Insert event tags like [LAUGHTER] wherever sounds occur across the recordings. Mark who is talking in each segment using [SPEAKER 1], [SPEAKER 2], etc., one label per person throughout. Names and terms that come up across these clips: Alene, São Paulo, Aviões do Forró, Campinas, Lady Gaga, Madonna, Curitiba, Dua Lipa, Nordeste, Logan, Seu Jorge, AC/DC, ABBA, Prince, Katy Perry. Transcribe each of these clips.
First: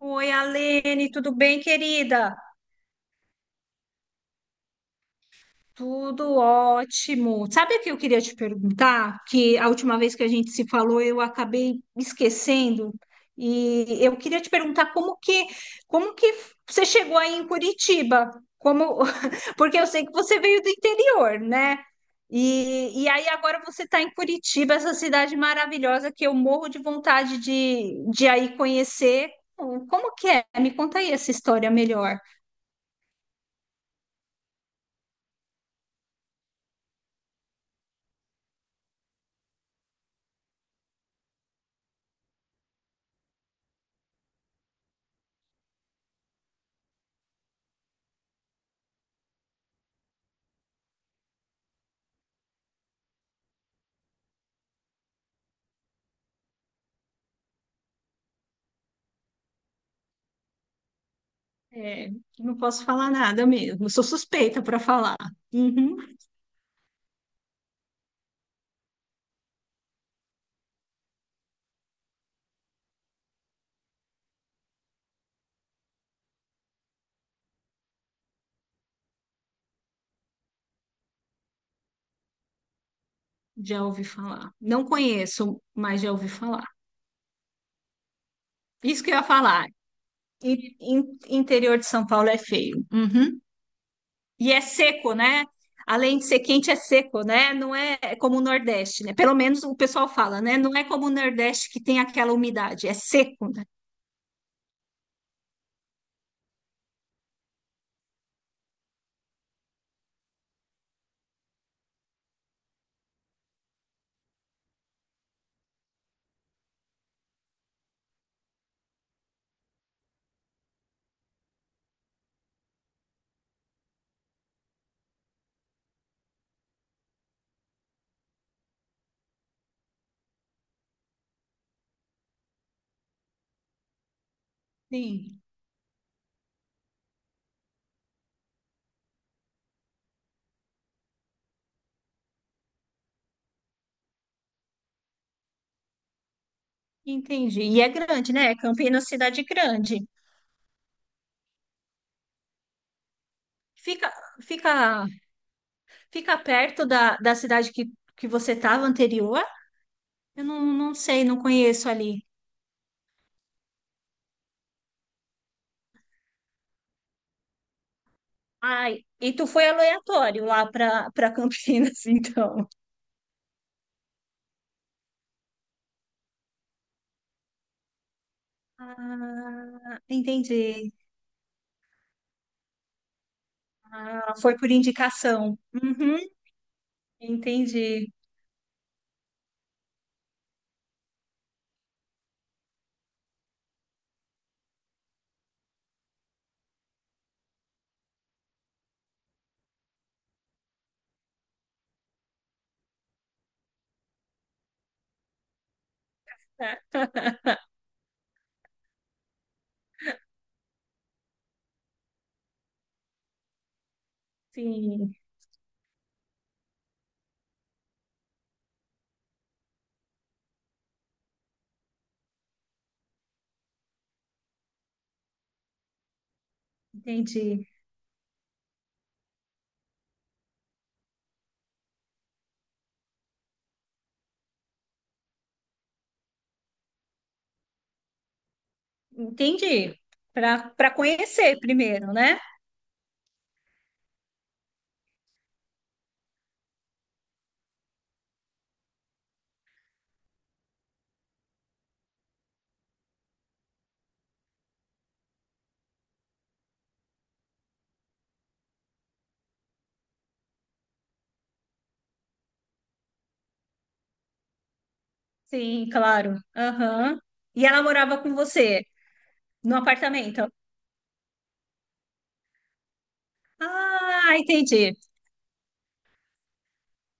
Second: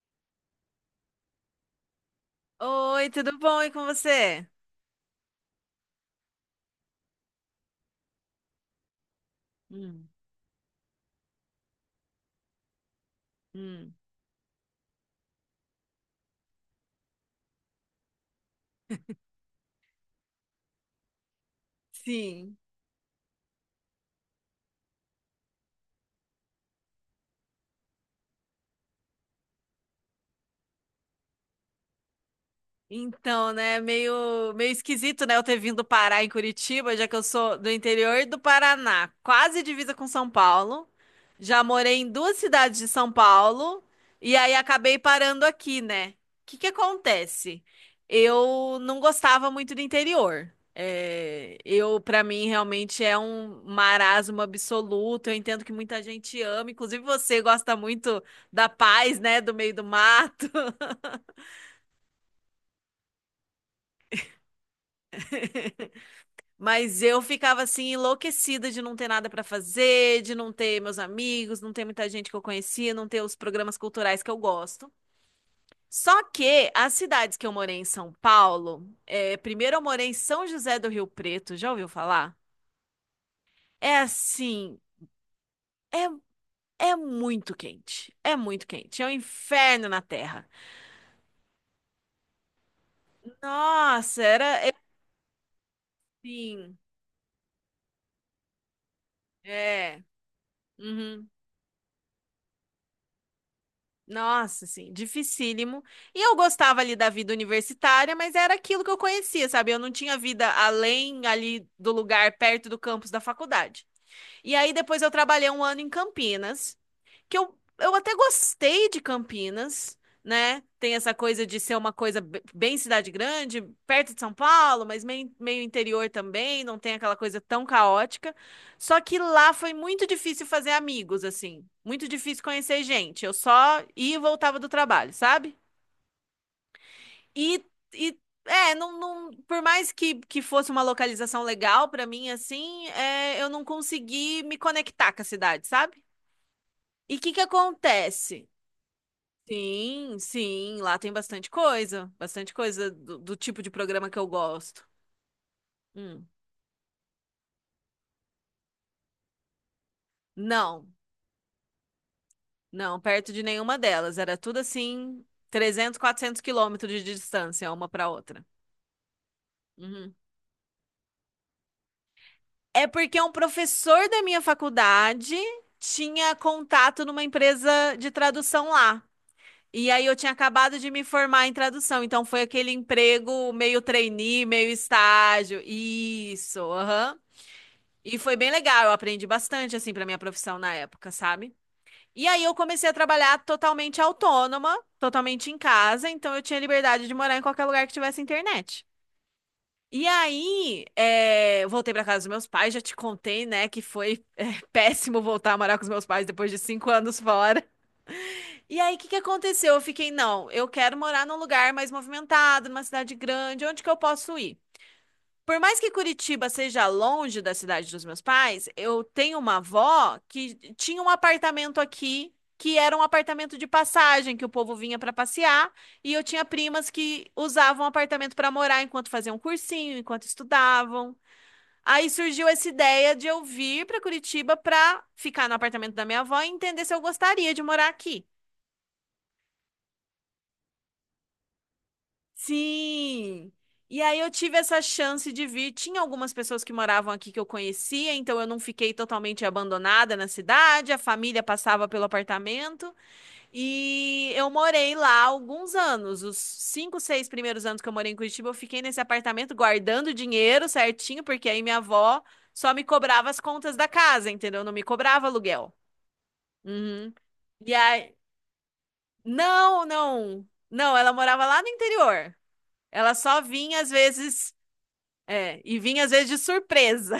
[SPEAKER 1] Oi, Alene, tudo bem, querida?
[SPEAKER 2] Oi, tudo bom? E com você?
[SPEAKER 1] Tudo ótimo. Sabe o que eu queria te perguntar? Que a última
[SPEAKER 2] Hum,
[SPEAKER 1] vez que a gente se falou, eu acabei esquecendo.
[SPEAKER 2] hum.
[SPEAKER 1] E eu queria te perguntar como que você chegou aí em Curitiba? Como, [LAUGHS] porque eu sei que você veio do interior, né?
[SPEAKER 2] Sim.
[SPEAKER 1] E aí agora você está em Curitiba, essa cidade maravilhosa que eu morro de vontade de aí conhecer. Como que é? Me conta aí essa história melhor.
[SPEAKER 2] Então, né, meio, meio esquisito, né, eu ter vindo parar em Curitiba, já que eu sou do interior do Paraná, quase divisa com São Paulo. Já morei em duas cidades de São Paulo e aí acabei parando aqui, né? O que que acontece? Eu não gostava muito do interior. É, eu, para mim, realmente é um marasmo absoluto. Eu entendo que muita gente ama, inclusive você gosta muito da paz, né, do meio do mato.
[SPEAKER 1] É, não posso falar nada mesmo. Eu sou suspeita para falar. Uhum,
[SPEAKER 2] [LAUGHS] Mas eu ficava assim enlouquecida de não ter nada pra fazer, de não ter meus amigos, não ter muita gente que eu conhecia, não ter os programas culturais que eu gosto. Só que as cidades que eu morei em São Paulo, é, primeiro eu morei em São José do Rio Preto, já ouviu falar?
[SPEAKER 1] já
[SPEAKER 2] É
[SPEAKER 1] ouvi falar.
[SPEAKER 2] assim,
[SPEAKER 1] Não conheço, mas já ouvi
[SPEAKER 2] é,
[SPEAKER 1] falar.
[SPEAKER 2] é muito quente, é muito quente,
[SPEAKER 1] Isso
[SPEAKER 2] é um
[SPEAKER 1] que eu ia falar.
[SPEAKER 2] inferno na terra.
[SPEAKER 1] Interior de São Paulo é feio. Uhum.
[SPEAKER 2] Nossa,
[SPEAKER 1] E é
[SPEAKER 2] era é
[SPEAKER 1] seco, né? Além de ser quente, é
[SPEAKER 2] assim,
[SPEAKER 1] seco, né? Não é como o Nordeste, né? Pelo menos o
[SPEAKER 2] é.
[SPEAKER 1] pessoal fala, né? Não é como o
[SPEAKER 2] Uhum.
[SPEAKER 1] Nordeste que tem aquela umidade. É seco, né?
[SPEAKER 2] Nossa, assim, dificílimo. E eu gostava ali da vida universitária, mas era aquilo que eu conhecia, sabe? Eu não tinha vida além ali do lugar perto do campus da faculdade. E aí depois eu trabalhei um ano em Campinas que eu até gostei de Campinas, né? Tem essa coisa de ser uma coisa bem cidade grande, perto de São Paulo, mas meio, meio interior também, não tem aquela coisa tão caótica. Só que lá foi muito difícil fazer amigos, assim. Muito difícil conhecer gente. Eu só ia e voltava do trabalho,
[SPEAKER 1] Sim,
[SPEAKER 2] sabe? E, e é, não, não, por mais que fosse uma localização legal pra mim, assim, é, eu não consegui me conectar com a cidade, sabe? E o que que
[SPEAKER 1] entendi. E é grande,
[SPEAKER 2] acontece?
[SPEAKER 1] né? Campinas, cidade grande.
[SPEAKER 2] Sim, sim, lá tem bastante coisa do tipo de programa
[SPEAKER 1] Fica,
[SPEAKER 2] que eu gosto.
[SPEAKER 1] fica
[SPEAKER 2] Hum.
[SPEAKER 1] Fica perto da cidade que você estava anterior? Eu não,
[SPEAKER 2] Não,
[SPEAKER 1] não sei, não conheço ali.
[SPEAKER 2] não, perto de nenhuma delas, era tudo assim, 300 400 quilômetros de distância uma para outra.
[SPEAKER 1] Ai, e tu foi
[SPEAKER 2] Uhum.
[SPEAKER 1] aleatório lá para Campinas, [LAUGHS] então.
[SPEAKER 2] É porque um professor da minha faculdade tinha contato numa empresa de tradução lá. E
[SPEAKER 1] Ah,
[SPEAKER 2] aí eu tinha acabado de
[SPEAKER 1] entendi.
[SPEAKER 2] me formar em tradução, então foi aquele emprego meio
[SPEAKER 1] Ah,
[SPEAKER 2] trainee,
[SPEAKER 1] foi
[SPEAKER 2] meio
[SPEAKER 1] por indicação.
[SPEAKER 2] estágio.
[SPEAKER 1] Uhum,
[SPEAKER 2] Isso, aham.
[SPEAKER 1] entendi.
[SPEAKER 2] E foi bem legal, eu aprendi bastante assim para minha profissão na época, sabe? E aí eu comecei a trabalhar totalmente autônoma, totalmente em casa, então eu tinha liberdade de morar em qualquer lugar que tivesse internet. E aí, voltei para casa dos meus pais, já te contei, né, que foi [LAUGHS] péssimo voltar a morar com os meus pais depois de cinco
[SPEAKER 1] Ah,
[SPEAKER 2] anos fora. E aí, o que que aconteceu? Eu fiquei, não, eu quero morar num lugar mais movimentado, numa cidade grande, onde que eu posso ir?
[SPEAKER 1] sim,
[SPEAKER 2] Por mais que Curitiba seja longe da cidade dos meus pais, eu tenho uma avó que tinha um apartamento aqui, que era um apartamento de passagem, que o povo vinha para passear, e eu tinha primas que
[SPEAKER 1] entendi.
[SPEAKER 2] usavam o apartamento para morar enquanto faziam cursinho, enquanto estudavam. Aí surgiu essa ideia de eu vir para Curitiba para ficar no apartamento da minha avó e entender se eu gostaria de morar aqui.
[SPEAKER 1] Entendi. Para conhecer primeiro, né?
[SPEAKER 2] Sim! E aí eu tive essa chance de vir. Tinha algumas pessoas que moravam aqui que eu conhecia, então eu não fiquei totalmente abandonada na cidade. A família passava pelo apartamento e eu morei lá alguns anos. Os cinco, seis primeiros anos que eu morei em Curitiba, eu fiquei nesse apartamento guardando dinheiro certinho, porque aí minha avó só me cobrava as contas da casa, entendeu? Não me cobrava aluguel.
[SPEAKER 1] Sim, claro.
[SPEAKER 2] Uhum.
[SPEAKER 1] Aham. E
[SPEAKER 2] E
[SPEAKER 1] ela
[SPEAKER 2] aí,
[SPEAKER 1] morava com você no
[SPEAKER 2] não, não,
[SPEAKER 1] apartamento?
[SPEAKER 2] não, ela morava lá no interior. Ela só vinha às
[SPEAKER 1] Ah,
[SPEAKER 2] vezes,
[SPEAKER 1] entendi.
[SPEAKER 2] e vinha às vezes de surpresa.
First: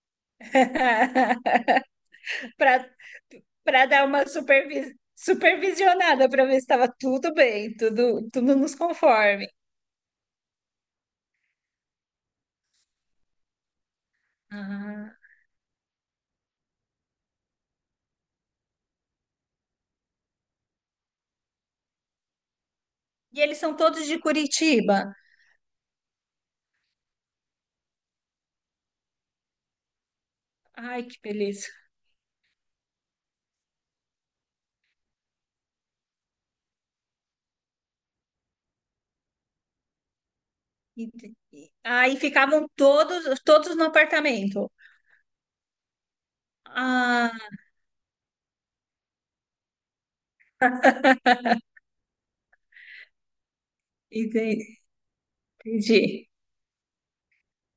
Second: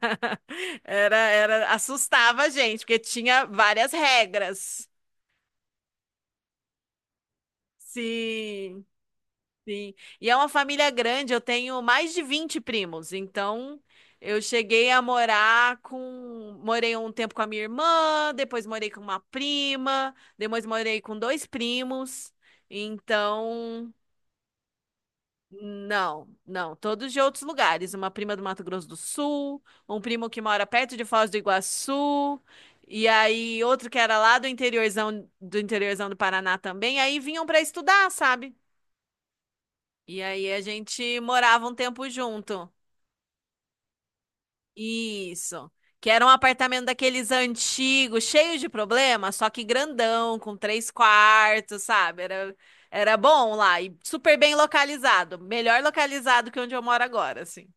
[SPEAKER 2] [LAUGHS]
[SPEAKER 1] [LAUGHS]
[SPEAKER 2] Assustava a gente,
[SPEAKER 1] Para
[SPEAKER 2] porque tinha
[SPEAKER 1] para
[SPEAKER 2] várias
[SPEAKER 1] dar uma
[SPEAKER 2] regras.
[SPEAKER 1] supervisionada para ver se estava tudo bem, tudo nos
[SPEAKER 2] Sim,
[SPEAKER 1] conforme.
[SPEAKER 2] sim. E é uma família grande, eu tenho mais de 20 primos, então eu cheguei a
[SPEAKER 1] Ah,
[SPEAKER 2] morar com, morei um tempo com a minha irmã, depois morei com uma prima, depois morei com dois primos.
[SPEAKER 1] e eles são
[SPEAKER 2] Então,
[SPEAKER 1] todos de Curitiba.
[SPEAKER 2] não, não, todos de outros lugares. Uma prima do Mato Grosso do Sul, um primo que mora perto de
[SPEAKER 1] Ai, que
[SPEAKER 2] Foz do
[SPEAKER 1] beleza.
[SPEAKER 2] Iguaçu, e aí outro que era lá do interiorzão do interiorzão do Paraná também. Aí vinham para estudar, sabe? E aí a gente
[SPEAKER 1] Ente-
[SPEAKER 2] morava um tempo
[SPEAKER 1] Aí ficavam
[SPEAKER 2] junto.
[SPEAKER 1] todos no apartamento.
[SPEAKER 2] Isso. Que era um apartamento daqueles
[SPEAKER 1] Ah,
[SPEAKER 2] antigos, cheio de problema, só que grandão, com três quartos, sabe? Era bom lá e super bem
[SPEAKER 1] ente-
[SPEAKER 2] localizado. Melhor
[SPEAKER 1] Entendi.
[SPEAKER 2] localizado que onde eu moro agora, assim.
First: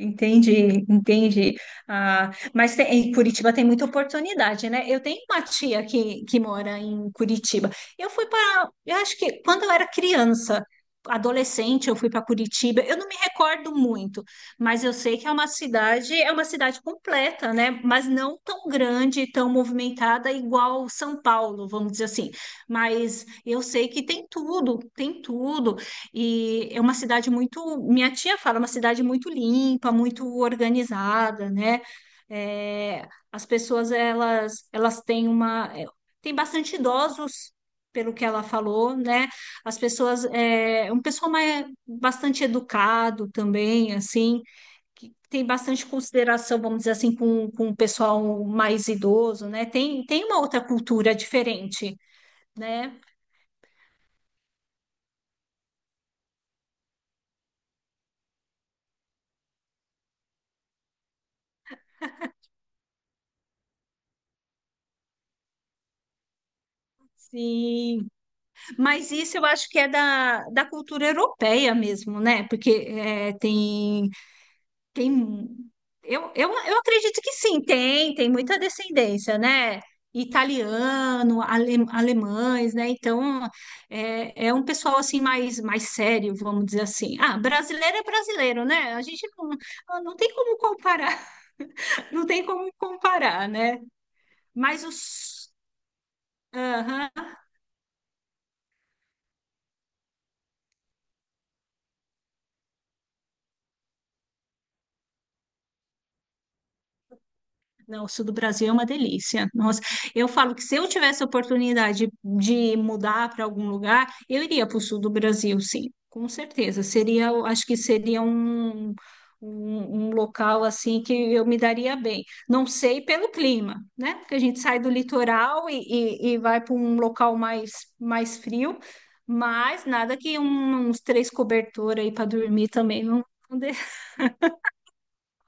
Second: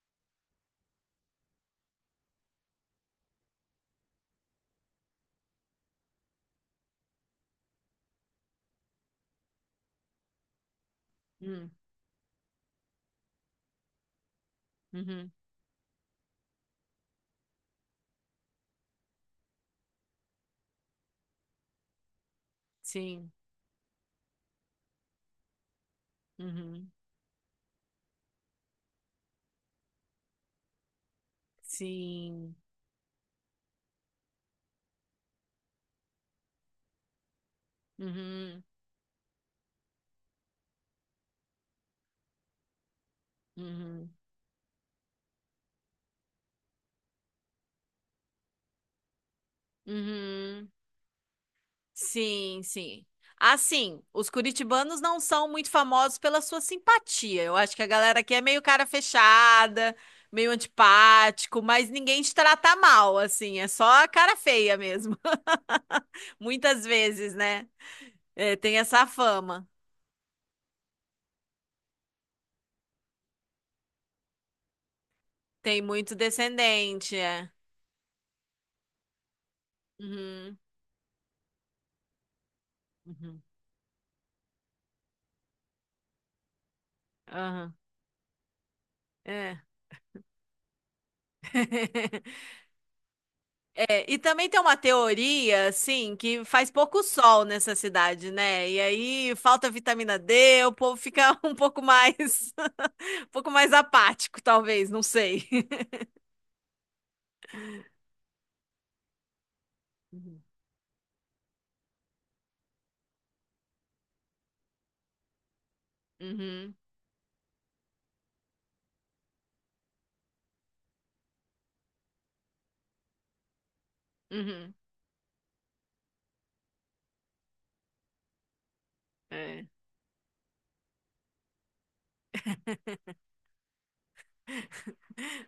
[SPEAKER 1] Entendi, entendi. Ah, mas em Curitiba tem muita oportunidade, né? Eu tenho uma tia que mora em Curitiba. Eu fui para, eu acho que quando eu era criança, adolescente, eu fui para Curitiba. Eu não me recordo muito, mas eu sei que
[SPEAKER 2] Uhum.
[SPEAKER 1] é uma cidade completa, né? Mas não tão grande, tão movimentada igual São Paulo, vamos dizer assim. Mas
[SPEAKER 2] Sim.
[SPEAKER 1] eu sei que tem tudo, tem tudo. E é
[SPEAKER 2] Uhum.
[SPEAKER 1] uma cidade muito, minha tia fala, é uma cidade muito limpa, muito organizada, né?
[SPEAKER 2] Sim.
[SPEAKER 1] É, as pessoas elas têm uma é, tem bastante idosos, pelo que ela
[SPEAKER 2] Uhum.
[SPEAKER 1] falou, né? As pessoas é um pessoal mais bastante educado também,
[SPEAKER 2] Uhum.
[SPEAKER 1] assim, que tem bastante consideração, vamos dizer assim, com o pessoal mais idoso, né? Tem uma outra
[SPEAKER 2] Uhum.
[SPEAKER 1] cultura diferente,
[SPEAKER 2] Sim,
[SPEAKER 1] né?
[SPEAKER 2] sim. Assim, os curitibanos não são muito famosos pela sua simpatia. Eu acho que a galera aqui é meio cara fechada, meio antipático, mas ninguém te trata mal, assim. É só a cara feia mesmo. [LAUGHS] Muitas vezes, né?
[SPEAKER 1] Sim.
[SPEAKER 2] É, tem essa
[SPEAKER 1] Mas isso eu
[SPEAKER 2] fama.
[SPEAKER 1] acho que é da cultura europeia mesmo, né? Porque tem
[SPEAKER 2] Tem muito
[SPEAKER 1] eu
[SPEAKER 2] descendente,
[SPEAKER 1] acredito que
[SPEAKER 2] é.
[SPEAKER 1] sim, tem muita descendência, né?
[SPEAKER 2] Uhum.
[SPEAKER 1] Alemães, né?
[SPEAKER 2] Uhum.
[SPEAKER 1] Então é, é um pessoal assim mais sério, vamos dizer assim. Ah,
[SPEAKER 2] Aham.
[SPEAKER 1] brasileiro é brasileiro, né? A gente não,
[SPEAKER 2] É.
[SPEAKER 1] ah, não tem como comparar, [LAUGHS] não
[SPEAKER 2] [LAUGHS]
[SPEAKER 1] tem como comparar, né?
[SPEAKER 2] É, e também tem uma
[SPEAKER 1] Mas os,
[SPEAKER 2] teoria, assim, que faz pouco
[SPEAKER 1] Aham.
[SPEAKER 2] sol nessa cidade, né? E aí falta vitamina D, o povo fica [LAUGHS] um pouco mais, [LAUGHS] um pouco mais apático, talvez, não sei.
[SPEAKER 1] Não, o sul do Brasil é uma delícia. Nossa, eu
[SPEAKER 2] Uhum,
[SPEAKER 1] falo que se eu tivesse a oportunidade de mudar para algum lugar, eu iria para o sul do Brasil, sim, com
[SPEAKER 2] uhum,
[SPEAKER 1] certeza. Seria, eu acho que seria um local assim que eu me daria bem. Não sei pelo clima, né? Porque a gente
[SPEAKER 2] uhum,
[SPEAKER 1] sai do litoral e vai para um local mais, mais frio,
[SPEAKER 2] é.
[SPEAKER 1] mas nada que uns três cobertores aí para dormir também não, não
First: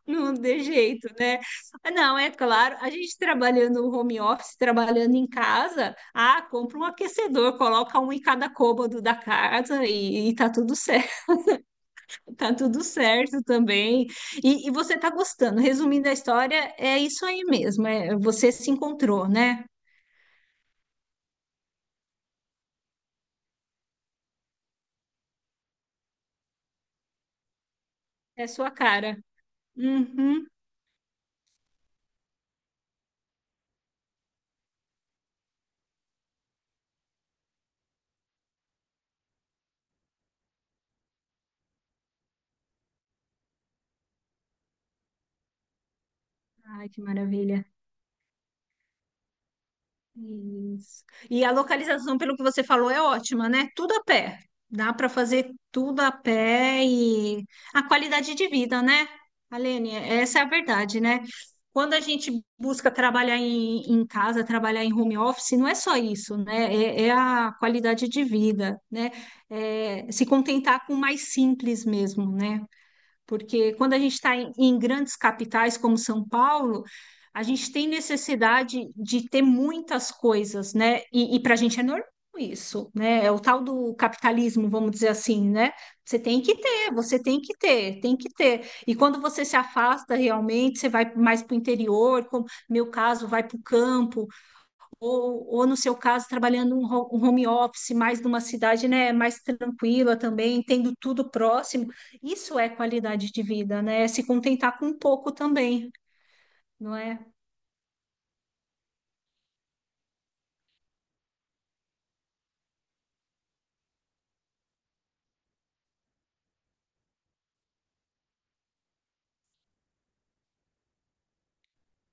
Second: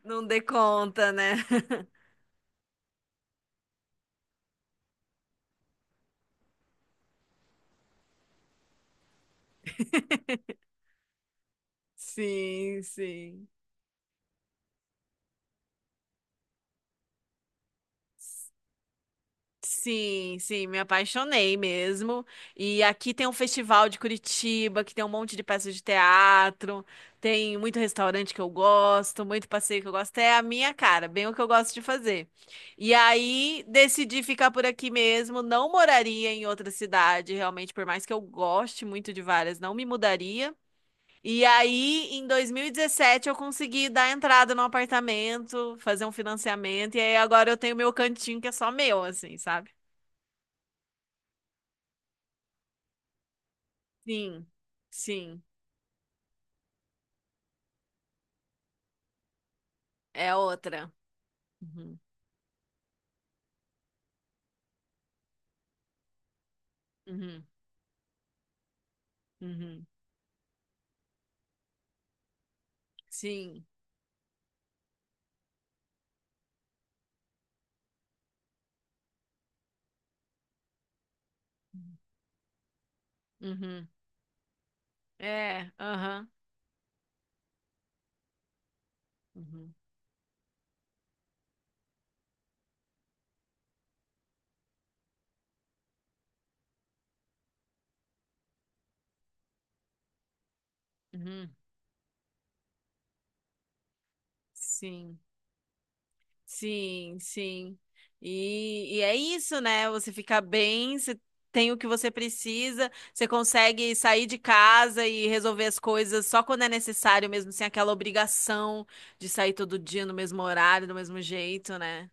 [SPEAKER 2] Não
[SPEAKER 1] não
[SPEAKER 2] dê
[SPEAKER 1] tem jeito,
[SPEAKER 2] conta, né?
[SPEAKER 1] né? Ah,
[SPEAKER 2] [LAUGHS]
[SPEAKER 1] não, é claro, a gente trabalhando home office, trabalhando em casa, ah, compra um aquecedor, coloca um em cada cômodo da casa e tá tudo certo, [LAUGHS] tá
[SPEAKER 2] Sim,
[SPEAKER 1] tudo certo
[SPEAKER 2] sim.
[SPEAKER 1] também. E você tá gostando. Resumindo a história, é isso aí mesmo, é, você se encontrou, né?
[SPEAKER 2] Sim, sim, me apaixonei mesmo. E aqui tem um festival de Curitiba, que tem um monte de peças de teatro, tem muito restaurante que
[SPEAKER 1] É
[SPEAKER 2] eu
[SPEAKER 1] a sua cara.
[SPEAKER 2] gosto, muito passeio que eu gosto. É a
[SPEAKER 1] Uhum.
[SPEAKER 2] minha cara, bem o que eu gosto de fazer. E aí decidi ficar por aqui mesmo, não moraria em outra cidade, realmente, por mais que eu goste muito de várias, não me mudaria. E aí, em 2017, eu consegui dar entrada no apartamento, fazer um
[SPEAKER 1] Ai,
[SPEAKER 2] financiamento, e
[SPEAKER 1] que
[SPEAKER 2] aí agora eu
[SPEAKER 1] maravilha.
[SPEAKER 2] tenho meu cantinho que é só meu, assim, sabe?
[SPEAKER 1] Isso. E a localização, pelo que você falou, é ótima, né? Tudo a pé.
[SPEAKER 2] Sim,
[SPEAKER 1] Dá para
[SPEAKER 2] sim,
[SPEAKER 1] fazer tudo a pé e a qualidade de vida, né? Alene,
[SPEAKER 2] é
[SPEAKER 1] essa é a
[SPEAKER 2] outra.
[SPEAKER 1] verdade, né? Quando
[SPEAKER 2] Uhum,
[SPEAKER 1] a gente busca trabalhar em casa, trabalhar em home office, não é só isso, né? É, é
[SPEAKER 2] uhum,
[SPEAKER 1] a qualidade de vida, né?
[SPEAKER 2] uhum,
[SPEAKER 1] É se contentar com o mais simples mesmo, né?
[SPEAKER 2] sim,
[SPEAKER 1] Porque quando a gente está em grandes capitais como São Paulo, a gente tem necessidade de ter muitas coisas, né? E para a gente é normal isso, né? É o tal
[SPEAKER 2] uhum,
[SPEAKER 1] do capitalismo, vamos dizer assim,
[SPEAKER 2] é,
[SPEAKER 1] né? Você
[SPEAKER 2] aham,
[SPEAKER 1] tem que ter, você tem que ter, tem que ter. E quando você se
[SPEAKER 2] uhum,
[SPEAKER 1] afasta realmente, você vai mais para o interior, como meu caso, vai para o campo, ou no seu caso, trabalhando um home office, mais numa cidade, né, mais tranquila também, tendo tudo
[SPEAKER 2] uhum,
[SPEAKER 1] próximo, isso é qualidade de vida, né? É se contentar com
[SPEAKER 2] sim,
[SPEAKER 1] pouco também, não
[SPEAKER 2] sim,
[SPEAKER 1] é?
[SPEAKER 2] sim. E é isso, né? Você fica bem, você tem o que você precisa, você consegue sair de casa e resolver as coisas só quando é necessário mesmo, sem aquela obrigação de sair todo dia no mesmo horário, do mesmo jeito, né?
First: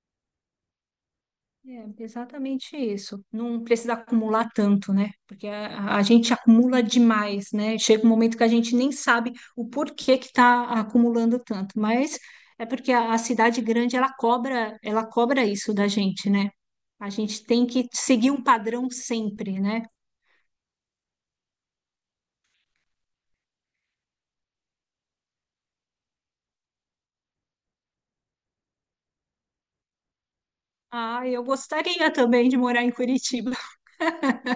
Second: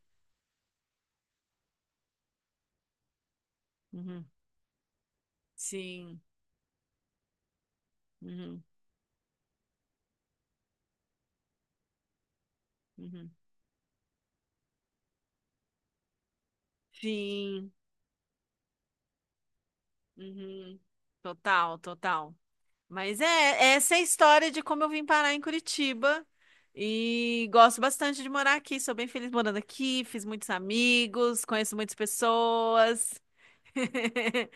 [SPEAKER 1] É exatamente isso. Não precisa
[SPEAKER 2] Uhum,
[SPEAKER 1] acumular tanto, né? Porque a
[SPEAKER 2] sim,
[SPEAKER 1] gente acumula demais, né? Chega um momento que a
[SPEAKER 2] uhum,
[SPEAKER 1] gente nem sabe o porquê que está acumulando tanto, mas é porque a
[SPEAKER 2] uhum.
[SPEAKER 1] cidade grande ela cobra isso da gente, né? A gente tem
[SPEAKER 2] Sim.
[SPEAKER 1] que seguir um padrão sempre, né?
[SPEAKER 2] Uhum. Total, total. Mas é essa é a história de como eu vim parar em Curitiba. E gosto bastante de morar aqui. Sou bem feliz morando aqui. Fiz muitos
[SPEAKER 1] Ah,
[SPEAKER 2] amigos,
[SPEAKER 1] eu
[SPEAKER 2] conheço muitas
[SPEAKER 1] gostaria também de morar em
[SPEAKER 2] pessoas.
[SPEAKER 1] Curitiba,
[SPEAKER 2] [LAUGHS]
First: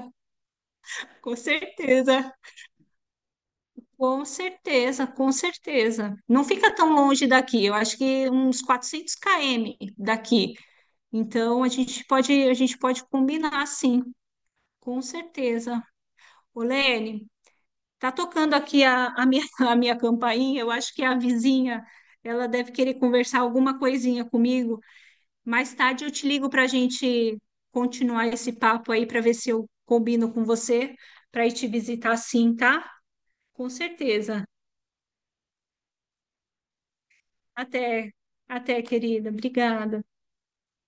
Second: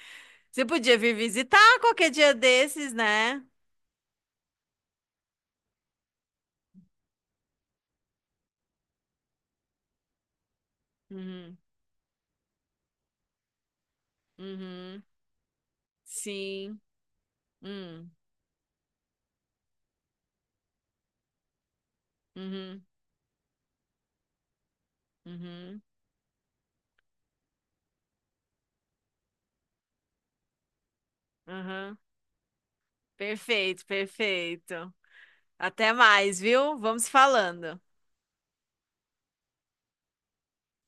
[SPEAKER 2] Você podia vir
[SPEAKER 1] [LAUGHS] com
[SPEAKER 2] visitar qualquer dia
[SPEAKER 1] certeza.
[SPEAKER 2] desses, né?
[SPEAKER 1] Com certeza. Não fica tão longe daqui, eu acho que uns 400 km daqui.
[SPEAKER 2] Uhum,
[SPEAKER 1] Então, a gente pode combinar, sim, com
[SPEAKER 2] uhum,
[SPEAKER 1] certeza.
[SPEAKER 2] sim.
[SPEAKER 1] Olene,
[SPEAKER 2] Hum,
[SPEAKER 1] tá tocando aqui [LAUGHS] a minha campainha, eu acho que é a vizinha, ela deve
[SPEAKER 2] uhum,
[SPEAKER 1] querer conversar alguma coisinha comigo. Mais
[SPEAKER 2] uhum,
[SPEAKER 1] tarde eu te ligo para a gente continuar esse papo aí, para ver se eu combino com você, para ir te
[SPEAKER 2] uhum.
[SPEAKER 1] visitar, sim, tá? Com
[SPEAKER 2] Perfeito,
[SPEAKER 1] certeza.
[SPEAKER 2] perfeito. Até mais, viu? Vamos falando.
[SPEAKER 1] Até, até, querida. Obrigada.